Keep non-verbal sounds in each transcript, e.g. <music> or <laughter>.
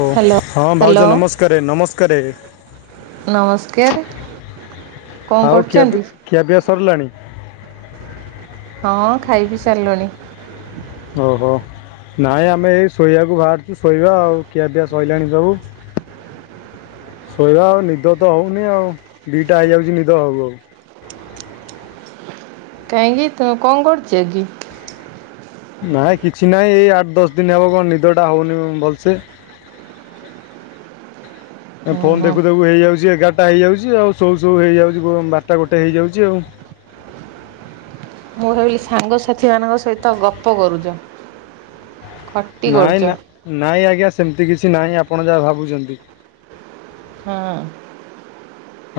ଓ hello ହଁ hello ଭାଉଜ ନମସ୍କାରେ ନମସ୍କାରେ ନମସ୍କାର। କଣ ଆଉ ଖିଆ କରୁଛନ୍ତି? ଖିଆପିଆ ସରିଲାଣି। ହଁ ଖାଇ ପିଇ ସାରିଲୁଣି। ଓହୋ ନାଇଁ ଆମେ ଏଇ ଶୋଇବାକୁ ବାହାରୁଛୁ ଶୋଇବା ଆଉ ଖିଆପିଆ ସଇଲାଣି ସବୁ। ଶୋଇବା ଆଉ ନିଦ ତ ହେଉନି ଆଉ ଦୁଇଟା ହେଇଯାଉଛି ନିଦ ହଉ ହଉ। କାହିଁକି ତୁମେ କଣ କରୁଛେ କି? ନାଇଁ କିଛି ନାହିଁ ଏଇ ଆଠ ଦଶ ଦିନ ହବ, କଣ ନିଦଟା ହଉନି ଭଲସେ। <inaudible> ଏ ଫୋନ୍ ଦେଖୁ ଦେଖୁ ହେଇଯାଉଛି ଏଗାରଟା ହେଇଯାଉଛି ଆଉ ସୋଉ ସୋଉ ହେଇଯାଉଛି ବାରଟା ଗୋଟେ ହେଇଯାଉଛି ଆଉ ମୁଁ ଭାବିଲି ସାଙ୍ଗସାଥିମାନଙ୍କ ସହିତ ଗପ କରୁଚ ଖଟ୍ ନାଇଁ ନା ନାଇଁ ଆଜ୍ଞା ସେମିତି କିଛି ନାହିଁ ଆପଣ ଯାହା ଭାବୁଛନ୍ତି। ହଁ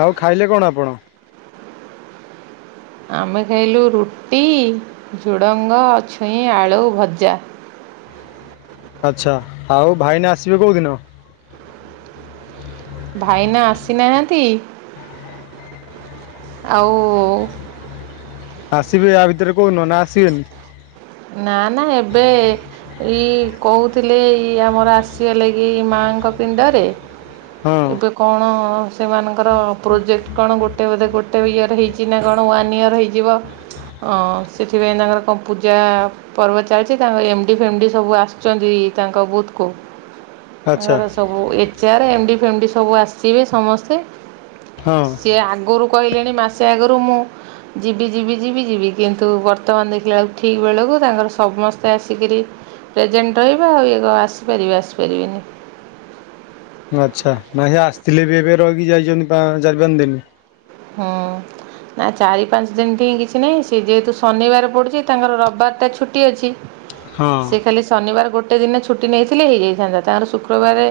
ଆଉ ଖାଇଲେ କଣ ଆପଣ? ଆମେ ଖାଇଲୁ ରୁଟି, ଝୁଡ଼ଙ୍ଗ ଛୁଇଁ ଆଳୁ ଭଜା। ଆଚ୍ଛା, ଆଉ ଭାଇନା ଆସିବେ କୋଉଦିନ? ଭାଇନା ଆସିନାହାନ୍ତି ଆଉ ଆସିବେ ଆ ଭିତରେ କଉ ଦିନ ନା ଆସିବେନି? ନା ନା ଏବେ ଏଇ କହୁଥିଲେ ଏଇ ଆମର ଆସିବା ଲାଗି ମାଆଙ୍କ ପିଣ୍ଡରେ ହଁ ଏବେ କଣ ସେମାନଙ୍କର ପ୍ରୋଜେକ୍ଟ କଣ ଗୋଟେ ବୋଧେ ଗୋଟେ ଇୟର୍ ହେଇଛି ନା କଣ ୱାନ୍ ଇୟର୍ ହେଇଯିବ। ଅଁ ସେଥିପାଇଁ ତାଙ୍କର କଣ ପୂଜା ପର୍ବ ଚାଲିଚି ତାଙ୍କ ଏମ ଡି ଫେମ ଡି ସବୁ ଆସିଛନ୍ତି ତାଙ୍କ ବୁଥକୁ ଆଚ୍ଛା ତାଙ୍କର ସବୁ ଏଚ୍ ଆର୍ ଏମ ଡି ଫେମ ଡି ସବୁ ଆସିବେ ସମସ୍ତେ ହଁ ସେ ଆଗରୁ କହିଲେଣି ମାସେ ଆଗରୁ ମୁଁ ଯିବି ଯିବି ଯିବି ଯିବି କିନ୍ତୁ ବର୍ତ୍ତମାନ ଦେଖିଲା ବେଳକୁ ଠିକ ବେଳକୁ ତାଙ୍କର ସମସ୍ତେ ଆସିକିରି ପ୍ରେଜେଣ୍ଟ ରହିବେ ଆଉ ଇଏ କଣ ଆସିପାରିବେ ଆସିପାରିବେନି। ଆଚ୍ଛା ନାଇଁ ସେ ଆସିଥିଲେ ବି ଏବେ ରହିକି ଯାଇଛନ୍ତି ପା ଚାରି ପାଞ୍ଚ ଦିନି। ହଁ ନା ଚାରି ପାଞ୍ଚ ଦିନଠେଇ କିଛି ନାହିଁ ସେ ଯେହେତୁ ଶନିବାର ପଡ଼ୁଛି ତାଙ୍କର ରବିବାର ଟା ଛୁଟି ଅଛି। ହଁ ସେ ଖାଲି ଶନିବାର ଗୋଟେ ଦିନ ଛୁଟି ନେଇଥିଲେ ହେଇଯାଇଥାନ୍ତା ତାଙ୍କର ଶୁକ୍ରବାରେ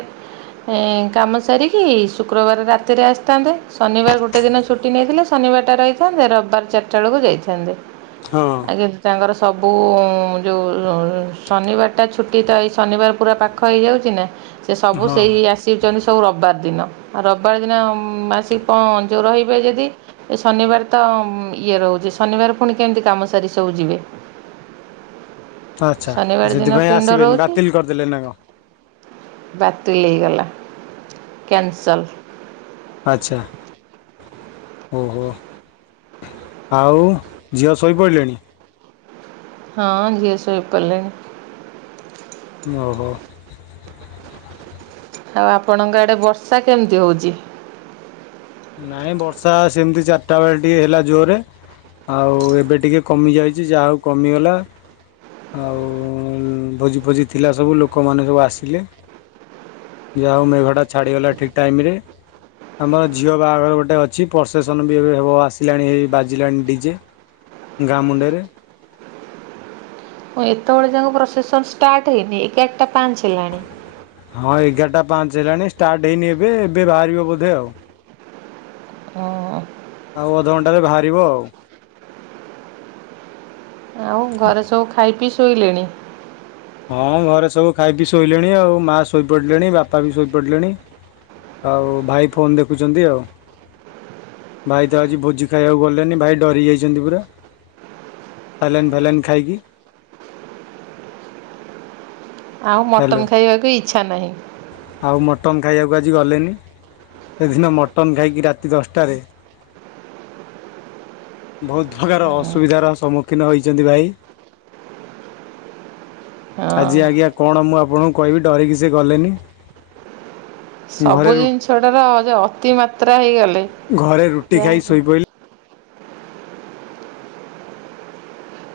ହୁଁ କାମ ସାରିକି ଶୁକ୍ରବାର ରାତିରେ ଆସିଥାନ୍ତେ ଶନିବାର ଗୋଟେ ଟେ ଦିନ ଛୁଟି ନେଇଥିଲେ ଶନିବାରଟା ରହିଥାନ୍ତେ ରବିବାର ଚାରିଟା ବେଳକୁ ଯାଇଥାନ୍ତେ। ହଁ ଆଗେ ତାଙ୍କର ସବୁ ଯୋଉ ଶନିବାରଟା ଛୁଟି ତ ଏଇ ଶନିବାର ପୁରା ପାଖ ଖ ହେଇଯାଉଛି ନା। ସେ ସବୁ ହଁ ସେଇ ଆସିଛନ୍ତି ସବୁ ରବିବାର ଦିନ ରବିବାର ଦିନ ଆସିକି ପହ ତ ରହିବେ ଯଦି ଏ ଶନିବାର ତ ମ ଇଏ ରହୁଛି ଶନିବାର ପୁଣି କେମିତି କାମ ସାରି ସବୁ ଯିବେ। ଆଚ୍ଛା ଆ ଶନିବାର ଦିନ ସେଥିପାଇଁ ପିଣ୍ଡ ଆସିବେନି ରହୁଛି ବାତିଲ କରିଦେଲେ ନା କଣ? ବାତିଲ ହେଇଗଲା କ୍ୟାନସଲ୍। ଆଚ୍ଛା ଓହୋ ଆଉ ଝିଅ ଶୋଇପଇଲେଣି? ହଁ ଝିଅ ଶୋଇପଇଲେଣି। ଓହୋ! ଆଉ ଆପଣଙ୍କ ଆଡ଼େ ବର୍ଷା କେମିତି ହଉଛି? ନାଇଁ ବର୍ଷା ସେମିତି ଚାରିଟା ବେଳେ ଟିକେ ହେଲା ଜୋରେ ଆଉ ଏବେ ଟିକେ କମି ଯାଇଛି ଯାହା ହଉ କମିଗଲା। ଆଉ ଭୋଜି ଫୋଜି ଥିଲା ସବୁ ଲୋକମାନେ ସବୁ ଆସିଲେ। ଯାହା ହଉ ମେଘଟା ଛାଡ଼ିଗଲା ଠିକ୍ ଟାଇମ୍ ରେ। ଆମର ଝିଅ ବାହାଘର ଗୋଟେ ଅଛି ପ୍ରସେସନ ବି ଏବେ ହେବ ଆସିଲାଣି ହେଇ ବାଜିଲାଣି ଡିଜେ ଗାଁ ମୁଣ୍ଡେରେ କଣ ଏତେବେଳେ ଯାକ ପ୍ରୋସେସନ୍ ଷ୍ଟାର୍ଟ ହେଇନି ଏଗାରଟା ପାଞ୍ଚ ହେଲାଣି। ହଁ ଏଗାରଟା ପାଞ୍ଚ ହେଲାଣି ଷ୍ଟାର୍ଟ ହେଇନି ଏବେ ଏବେ ବାହାରିବ ବୋଧେ ଆଉ ଓ ଆଉ ଅଧଘଣ୍ଟାରେ ବାହାରିବ ଆଉ ଆଉ ଘରେ ସବୁ ଖାଇପି ଶୋଇଲେଣି। ହଁ। ଘରେ ସବୁ ଖାଇପି ଶୋଇଲେଣି ଆଉ ମାଆ ଶୋଇପଡ଼ିଲେଣି ବାପା ବି ଶୋଇପଡ଼ିଲେଣି। ଆଉ ଭାଇ ଫୋନ୍ ଦେଖୁଛନ୍ତି ଆଉ। ଭାଇ ତ ଆଜି ଭୋଜି ଖାଇବାକୁ ଗଲେନି ଭାଇ ଡ଼ରି ଯାଇଛନ୍ତି ପୁରା। ସାଲେନ୍ ଫା ଲେନ୍ ଖାଇକି। ଆଉ ହ୍ୟାଲୋ ମଟନ୍ ଖାଇବାକୁ ଇଚ୍ଛା ନାହିଁ। ଆଉ ମଟନ୍ ଖାଇବାକୁ ଆଜି ଗଲେନି। ସେଦିନ ମଟନ୍ ଖାଇକି। ରାତି ଦଶଟାରେ <inaudible> ବହୁତ୍ ପ୍ରକାର ଅସୁବିଧାର ସମ୍ମୁଖୀନ ହୋଇଛନ୍ତି ଭାଇ। ହଁ। ଆଜି ଆଜ୍ଞା କଣ ମୁଁ ଆପଣଙ୍କୁ କହିବି ଡରିକି ସେ ଗଲେନି। ଘରେ ସବୁ ଜିନିଷ ଟାର ଅ-ଅତି ମାତ୍ରା ହେଇଗଲା। ଘରେ ରୁଟି ଖାଇ ଶୋଇପଇଲୁ।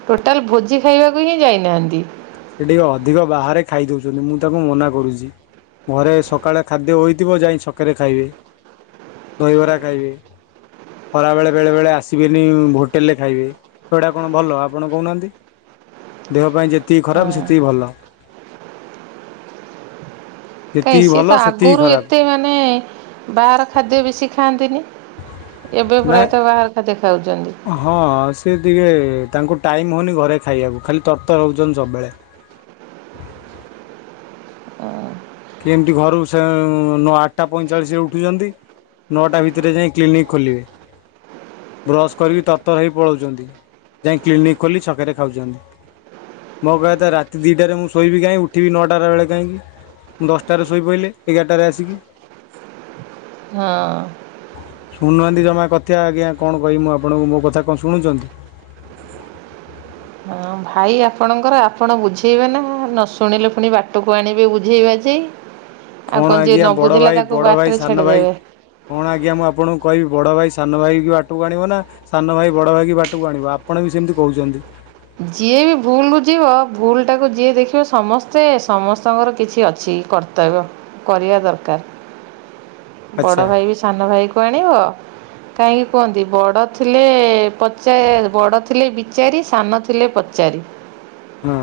ଟୋଟାଲ୍ ଭୋଜି ଖାଇବାକୁ ହିଁ ଯାଇନାହାନ୍ତି। ସେ ଟିକେ ଅଧିକ ବାହାରେ ଖାଇ ଦୋଉଛନ୍ତି। ମୁଁ ତାଙ୍କୁ ମନା କରୁଛି। ଘରେ ସକାଳେ ଖାଦ୍ୟ ହୋଇଥିବ ଯାଇ ଛକରେ ଖାଇବେ। ଦହିବରା ଖାଇବେ। ଖରାବେଳେ ବେଳେ ବେଳେ ଆସିବେନି ହୋଟେଲରେ ଖାଇବେ। ତ ଏଟା କଣ ଭଲ ଆପଣ କହୁନାହାନ୍ତି? ଦେହ ପାଇଁ ଯେତିକି ଖରାପ୍ ସେତିକି ଭଲ। କାଇଁ ଯେତିକି ସିଏ ଭଲ ତ ସେତିକି ଆଗରୁ ଖରାପ ଏତେ ମାନେ ବାହାର ଖାଦ୍ୟ ବେଶି ଖାଆନ୍ତିନି। ଏବେ ନା ପ୍ରାୟତଃ ବାହାର ଖାଦ୍ୟ ଖାଉଛନ୍ତି। ହଁ। ସିଏ ଟିକେ ତାଙ୍କୁ ଟାଇମ୍ ହୋଉନି ଘରେ ଖାଇବାକୁ। ଖାଲି ତର୍ ତର୍ ହୋଉଛନ୍ତି ସବୁବେଳେ। ହ। କେମିତି ଘରୁ ସେ ନ ଆଟ୍ ଟା ପଇଁଚାଳିଶ୍ ରେ ଉଠୁଛନ୍ତି। ନଅଟା ଭିତରେ ଯାଇଁ କ୍ଲିନିକ୍ ଖୋଲିବେ। ବ୍ରସ୍ କରିକି ତର୍ ତର୍ ହେଇ ପଳୋଉଛନ୍ତି। ଯାଇ କ୍ଲିନିକ୍ ଖୋଲି ଛକରେ ଖାଉଛନ୍ତି। ମୋ କହିବା କଥା ରାତି ଦିଟାରେ ମୁଁ ଶୋଇବି କାଇଁ ଉଠିବି ନଅଟା ରେ ବେଳେ କାଇଁ। ମୁଁ ଦଶଟାରେ ଶୋଇପଡ଼ିଲି ଏଗାରଟାରେ ଆସିକି। ହଁ। ଶୁଣୁନାହାନ୍ତି ଜମା କଥ୍ୟ ଆଜ୍ଞା। କଣ କହିବି ମୁଁ ଆପଣଙ୍କୁ ମୋ କଥା କଣ ଶୁଣୁଛନ୍ତି। ହଁ। ଭାଇ ଆପଣଙ୍କର ଆପଣ ବୁଝେଇବେ ନା। ନ ଶୁଣିଲେ ପୁଣି ବାଟକୁ ଆଣିବେ ବୁଝେଇ ବାଝଇ। ଆଉ କଣ ଯିଏ ଆଜ୍ଞା ନ ବଡ଼ ବୁଝିଲା ଭାଇ ତାକୁ ବଡ଼ ଭାଇ ବାଟ ରେ ସାନ ଭାଇ ଛାଡିଦେବେ। କଣ ଆଜ୍ଞା। ମୁଁ ଆପଣଙ୍କୁ କହିବି ବଡ଼ ଭାଇ ସାନ ଭାଇ ବାଟକୁ ଆଣିବ ନା ସାନ ଭାଇ ବଡ଼ ଭାଇ କି ବାଟକୁ ଆଣିବା। ଆପଣ ବି ସେମିତି କହୁଛନ୍ତି। ଯିଏ ବି ଭୁଲ୍ ଲୁଚେଇବ ଭୁଲ୍ ଟାକୁ ଯିଏ ଦେଖିବ ସମସ୍ତେ ସମସ୍ତଙ୍କର କିଛି ଅଛି କର ର୍ତ୍ତବ୍ୟ କରିବା ଦରକାର୍। ଆଚ୍ଛା ବଡ଼ ଭାଇ ବି ସାନ ଭାଇ କି ଆଣିବ କାହିଁକି କୁହନ୍ତି? ବଡ଼ ଥିଲେ ପଛେ ବଡ଼ ଥିଲେ ବିଚାରି ସାନ ଥିଲେ ପଚାରି। ହଁ।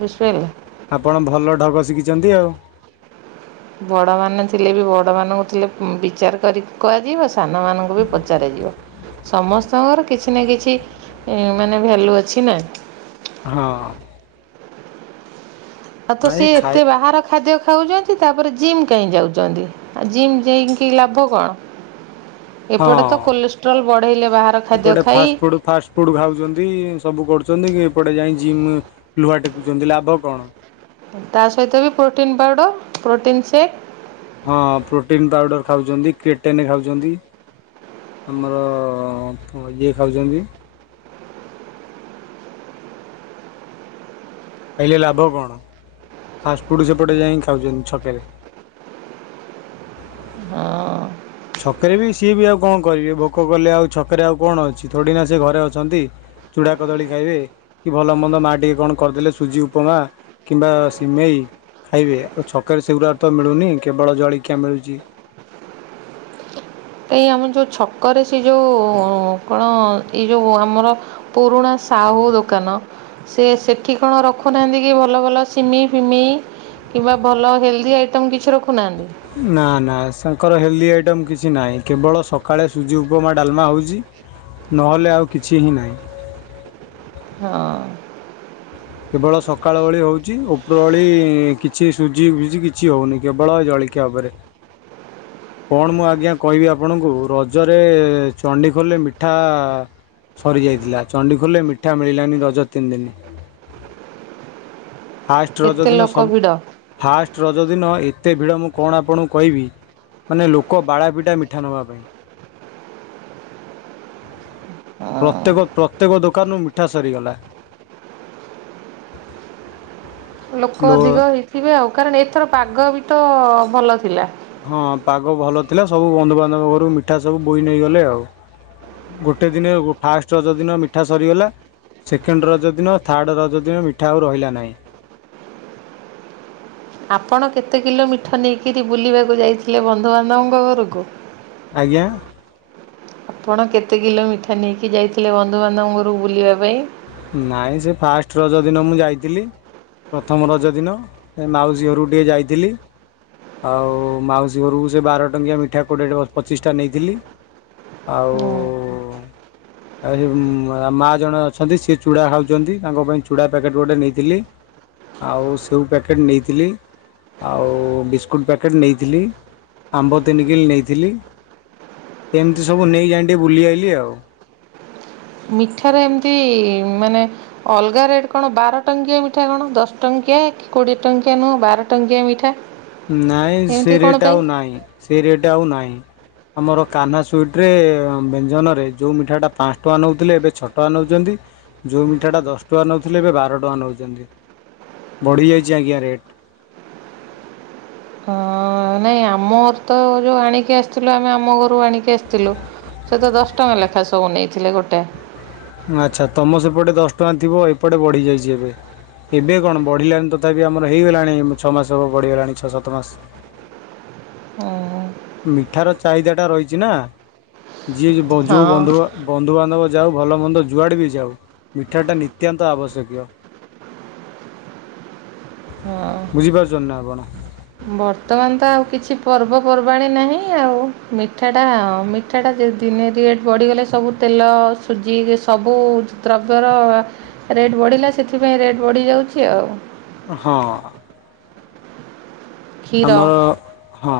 ବୁଝିପାରିଲେ ଆପଣ ଭଲ ଢଙ୍ଗ ଶିଖିଛନ୍ତି ଆଉ। ବଡ଼ ମାନେ ଥିଲେ ବି ବଡ଼ମାନଙ୍କୁ ଥିଲେ ବିଚାର କରି କୁହାଯିବ ସାନମାନଙ୍କୁ ବି ପଚାରାଯିବ। ସମସ୍ତଙ୍କର କିଛି ନା କିଛି ଇ ମାନେ ଭେଲ୍ୟୁ ଅଛି ନା। ହଁ। ଆଉ ତ ନାଇଁ ସିଏ ଖାଇ ଏତେ ବାହାର ଖାଦ୍ୟ ଖାଉଛନ୍ତି ତାପରେ ଜିମ୍ କାହିଁ ଯାଉଛନ୍ତି ଆଉ ଜିମ୍ ଯାଇକି ଲାଭ କଣ? ହଁ ଏପଟେ ତ କୋଲେଷ୍ଟ୍ରୋଲ ବଢେଇଲେ ବାହାର ଖାଦ୍ୟ ଖାଇ ଫୁଡ୍ ଖାଉଛନ୍ତି ସବୁ କରୁଛନ୍ତି ଏପଟେ ଯାଇକି ଜିମ୍ ଲୁହା ଟେକୁଛନ୍ତି ଲାଭ କଣ? ତା ସହିତ ବି ପ୍ରୋଟିନ୍ ପାଉଡ଼ର ପ୍ରୋଟିନ୍ ସେକ୍ ହଁ। ପ୍ରୋଟିନ୍ ପାଉଡ଼ର ଖାଉଛନ୍ତି କେଟେନ୍ ଖାଉଛନ୍ତି। ଆମର ଇଏ ଖାଉଛନ୍ତି। ଖାଇଲେ ଲାଭ କଣ? ଫାଷ୍ଟଫୁଡ଼ ସେପଟେ ଯାଇକି ଖାଉଛନ୍ତି ଛକରେ। ହଁ। ଛକରେ ବି ସିଏ ବି ଆଉ କଣ କରିବେ ଭୋକ କଲେ ଆଉ ଛକରେ ଆଉ କଣ ଅଛି ଥୋଡି ନା ସେ ଘରେ ଅଛନ୍ତି। ଚୂଡ଼ା କଦଳୀ ଖାଇବେ କି ଭଲ ମନ୍ଦ ମା ଟିକେ କଣ କରିଦେଲେ ସୁଜି ଉପମା କିମ୍ବା ସିମେଇ ଖାଇବେ ଆଉ ଛକରେ ସେଗୁତା ତ ମିଳୁନି କେବଳ ଜଳିଖିଆ ମିଳୁଛି। ଏଇ ଆମ ଯୋଉ ଛକରେ ସେ ଯୋଉ କଣ ଏଇ ଯୋଉ ଆମର ପୁରୁଣା ସାହୁ ଦୋକାନ ସେ ସେଠି କଣ ରଖୁନାହାନ୍ତି କି ଭଲ ଭଲ ସିମେଇ ଫିମେଇ କିମ୍ବା ଭଲ ହିଲ୍ଥୀ ଆଇଟମ କିଛି ରଖୁନାହାନ୍ତି? ନା ନା ତାଙ୍କର ହେଲ୍ଦି ଆଇଟମ୍ କିଛି ନାହିଁ କେବଳ ସକାଳେ ସୁଜି ଉପମା ଡାଲମା ହେଉଛି। ନହେଲେ ଆଉ କିଛି ହିଁ ନାହିଁ। ହଁ। କେବଳ ସକାଳ ଓଳି ହେଉଛି ଉପର ଓଳି କିଛି ସୁଝି ଫୁଜି କିଛି ହେଉନି କେବଳ ଜଳି ଖିଆ ଉପରେ। କଣ ମୁଁ ଆଜ୍ଞା କହିବି ଆପଣଙ୍କୁ ରଜରେ ଚଣ୍ଡିଖୋଲରେ ମିଠା ସରିଯାଇଥିଲା ଚଣ୍ଡିଖୋଲରେ ମିଠା ମିଳିଲାନି ରଜ ତିନି ଦିନ। ଫାଷ୍ଟ ରଜ ଏତେ ଦିନ ଲୋକ ସବୁ ଭିଡ଼ ଫାଷ୍ଟ ରଜ ଦିନ ଏତେ ଭିଡ଼ ମୁଁ କଣ ଆପଣଙ୍କୁ କହିବି। ମାନେ ଲୋକ ବାଳାପିଟା ମିଠା ନେବା ପାଇଁ। ହଁ ପ୍ରତ୍ୟେକ-ପ୍ରତ୍ୟେକ ଦୋକାନରୁ ମିଠା ସରିଗଲା। ଲୋକ ଲୋ ଅଧିକ ହେଇଥିବେ ଆଉ କାରଣ ଏଥର ପାଗ ବି ତ ଭଲ ଥିଲା। ହଁ ପାଗ ଭଲ ଥିଲା ସବୁ ବନ୍ଧୁବାନ୍ଧବ ଘରୁ ମିଠା ସବୁ ବୋଇ ନେଇଗଲେ ଆଉ। ଗୋଟେ ଦିନେ ଫାଷ୍ଟ ରଜଦିନ ମିଠା ସରିଗଲା। ସେକେଣ୍ଡ ରଜ ଦିନ ଥାର୍ଡ଼ ରଜ ଦିନ ମିଠା ଆଉ ରହିଲା ନାହିଁ। ଆପଣ କେତେ କିଲୋ ମିଠା ନେଇକିରି ବୁଲିବାକୁ ଯାଇଥିଲେ ବନ୍ଧୁବାନ୍ଧବଙ୍କ ଘରକୁ? ଆଜ୍ଞା। ଆପଣ କେତେ କିଲୋ ମିଠା ନେଇକି ଯାଇଥିଲେ ବନ୍ଧୁବାନ୍ଧବଙ୍କ ଘରକୁ ବୁଲିବା ପାଇଁ? ନହିଁ ସେ ଫାଷ୍ଟ ରଜ ଦିନ ମୁଁ ଯାଇଥିଲି ପ୍ରଥମ ରଜ ଦିନ ଏ ମାଉସୀ ଘରକୁ ଟିକେ ଯାଇଥିଲି। ଆଉ ମାଉସୀ ଘରକୁ ସେ ବାର ଟଙ୍କିଆ ମିଠା କୋଡ଼ିଏ ପଚିଶଟା ନେଇଥିଲି। ଆଉ ହୁଁ ଏ ମା ଜଣେ ଅଛ ଅଛନ୍ତି ସିଏ ଚୁଡ଼ା ଖାଉଛନ୍ତି ତାଙ୍କ ପାଇଁ ଚୁଡ଼ା ପ୍ୟାକେଟ୍ ଗୋଟେ ନେଇଥିଲି। ଆଉ ସେଉ ପ୍ୟାକେଟ୍ ନେଇଥିଲି। ଆଉ ବିସ୍କୁଟ୍ ପ୍ୟାକେଟ୍ ନେଇଥିଲି ଆମ୍ବ ତିନି କିଲ୍ ନେଇଥିଲି। ଏମିତି ସବୁ ନେଇଯାଇ ଟିକେ ବୁଲି ଆଇଲି ଆଉ। ମିଠାରେ ଏମିତି ମାନେ ଅଲଗା ରେଟ୍ କଣ ବାର ଟଙ୍କିଆ ମିଠା କଣ ଦଶ ଟଙ୍କିଆ କି କୋଡ଼ିଏ ଟଙ୍କିଆ ନୁହଁ ବାର ଟଙ୍କିଆ ମିଠା। ନାଇଁ ସେ ଏମିତି କଣ ରେଟ ପାଇଁ? ଆଉ ନାଇଁ ସେ ରେଟ ଆଉ ନାହିଁ। ଆମର କାହ୍ନା ସୁଇଟରେ ବ୍ୟଞ୍ଜନରେ ଯେଉଁ ମିଠାଟା ପାଞ୍ଚ ଟଙ୍କା ନେଉଥିଲେ ଏବେ ଛଅ ଟଙ୍କା ନେଉଛନ୍ତି। ଯେଉଁ ମିଠାଟା ଦଶ ଟଙ୍କା ନେଉଥିଲେ ଏବେ ବାର ଟଙ୍କା ନେଉଛନ୍ତି ବଢ଼ିଯାଇଛି ଆଜ୍ଞା ରେଟ୍।। ହଁ ଅ ନାଇଁ ଆମ ଘର ତ ଯୋଉ ଆଣିକି ଆସିଥିଲୁ ଆମେ ଆମ ଘରୁ ଆଣିକି ଆସିଥିଲୁ। ସେ ତ ଦଶ ଟଙ୍କା ଲେଖା ସବୁ ନେଇଥିଲେ ଗୋଟେ। ଆଚ୍ଛା ତମ ସେପଟେ ଦଶ ଟଙ୍କା ଥିବ ଏପଟେ ବଢ଼ିଯାଇଛି ଏବେ। ଏବେ କଣ ବଢ଼ିଲାଣି ତଥାପି ଆମର ହେଇଗଲାଣି ଛଅ ମାସ ହେବ ବଢ଼ିଗଲାଣି ଛଅ ସାତ ମାସ। ମିଠାର ଚାହିଦାଟା ରହିଛି ନା ଯିଏ ଯ ଯୋଉ ହଁ। ବନ୍ଧୁଘ ବନ୍ଧୁବାନ୍ଧବ ଯାଉ ଭଲ ମନ୍ଦ ଯୁଆଡ଼େ ବି ଯାଉ ମିଠାଟା ନିତ୍ୟାନ୍ତ ଆବଶ୍ୟକୀୟ। <inaudible> ହଁ। ବୁଝିପାରୁଛନ୍ତି ନା ଆପଣ? ବର୍ତ୍ତମାନ ତ ଆଉ କିଛି ପର୍ବପର୍ବାଣୀ ନାହିଁ ଆଉ ମିଠାଟା ଅ ମି ଠାଟା ଦିନେ ରେଟ୍ ବଢ଼ିଗଲେ ସବୁ ତେଲ ସୁଜି ସବୁ ଦ୍ରବ୍ୟର ରେଟ୍ ବଢ଼ିଲା ସେଥିପାଇଁ ରେଟ୍ ବଢ଼ିଯାଉଛି ଆଉ। ହଁ କ୍ଷୀର ଆମର ହଁ।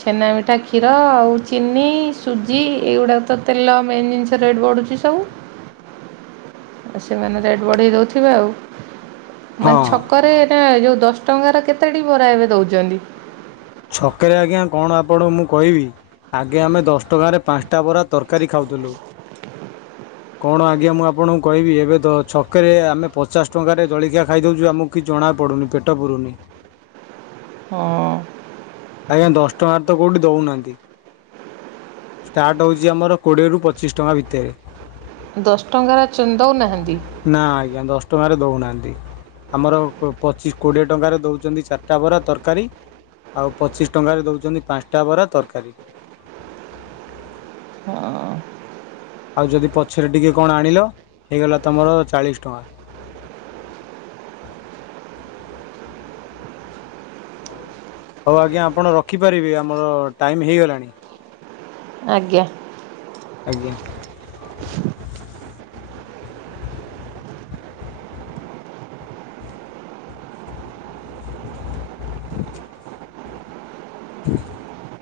ଛେନା ମିଠା କ୍ଷୀର ଆଉ ଚିନି ସୁଜି ଏଇଗୁଡ଼ାକ ତ ତେଲ ମେନ୍ ଜିନିଷ ରେଟ୍ ବଢୁଛି। ସେସବୁ ତ ସେମାନେ ରେଟ୍ ବଢ଼େଇଦେଉଥିବେ ଆଉ। ମାନେ ହଁ ଛକରେ ଏଟା ଯୋଉ ଦଶ ଟଙ୍କାର କେତେଟି ବରା ଏବେ ଦଉଛନ୍ତି? ଛକରେ ଆଜ୍ଞା କଣ ଆପଣ ମୁଁ କହିବି। ଆଗେ ଆମେ ଦଶ ଟଙ୍କାରେ ପାଞ୍ଚଟା ବରା ତରକାରୀ ଖାଉଥିଲୁ। <inaudible> କଣ ଆଜ୍ଞା ମୁଁ ଆପଣଙ୍କୁ କହିବି ଏବେ ତ ଛକେରେ ଆମେ ପଚାଶ ଟଙ୍କାରେ ଜଳଖିଆ ଖାଇଦେଉଛୁ ଆମକୁ କିଛି ଜଣାପଡ଼ୁନି ପେଟ ପୁରୁୁନି। ହଁ। ଆଜ୍ଞା ଦଶ ଟଙ୍କାରେ ତ କୋଉଠି ଦଉନାହାନ୍ତି। ଷ୍ଟାର୍ଟ ହଉଛି ଆମର କୋଡ଼ିଏରୁ ପଚିସି ଟଙ୍କା ଭିତରେ। ଦଶ ଟଙ୍କାର ଚ ଦଉନାହାନ୍ତି? ନା ଆଜ୍ଞା ଦଶ ଟଙ୍କାରେ ଦଉନାହାନ୍ତି। ଆମର କ - ପଚିଶ କୋଡ଼ିଏ ଟଙ୍କାରେ ଦେଉଛନ୍ତି ଚାରିଟା ବରା ତରକାରୀ। ଆଉ ପଚିଶ ଟଙ୍କାରେ ଦେଉଛନ୍ତି ପାଞ୍ଚଟା ବରା ତରକାରୀ। ହଁ। ଆଉ ଯଦି ପଛରେ ଟିକିଏ କଣ ଆଣିଲ ହେଇଗଲା ତମର ଚାଳିଶ ଟଙ୍କା। ହଉ ଆଜ୍ଞା ଆପଣ ରଖିପାରିବେ ଆମର ଟାଇମ୍ ହେଇଗଲାଣି। ଆଜ୍ଞା। ଆଜ୍ଞା। <inaudible>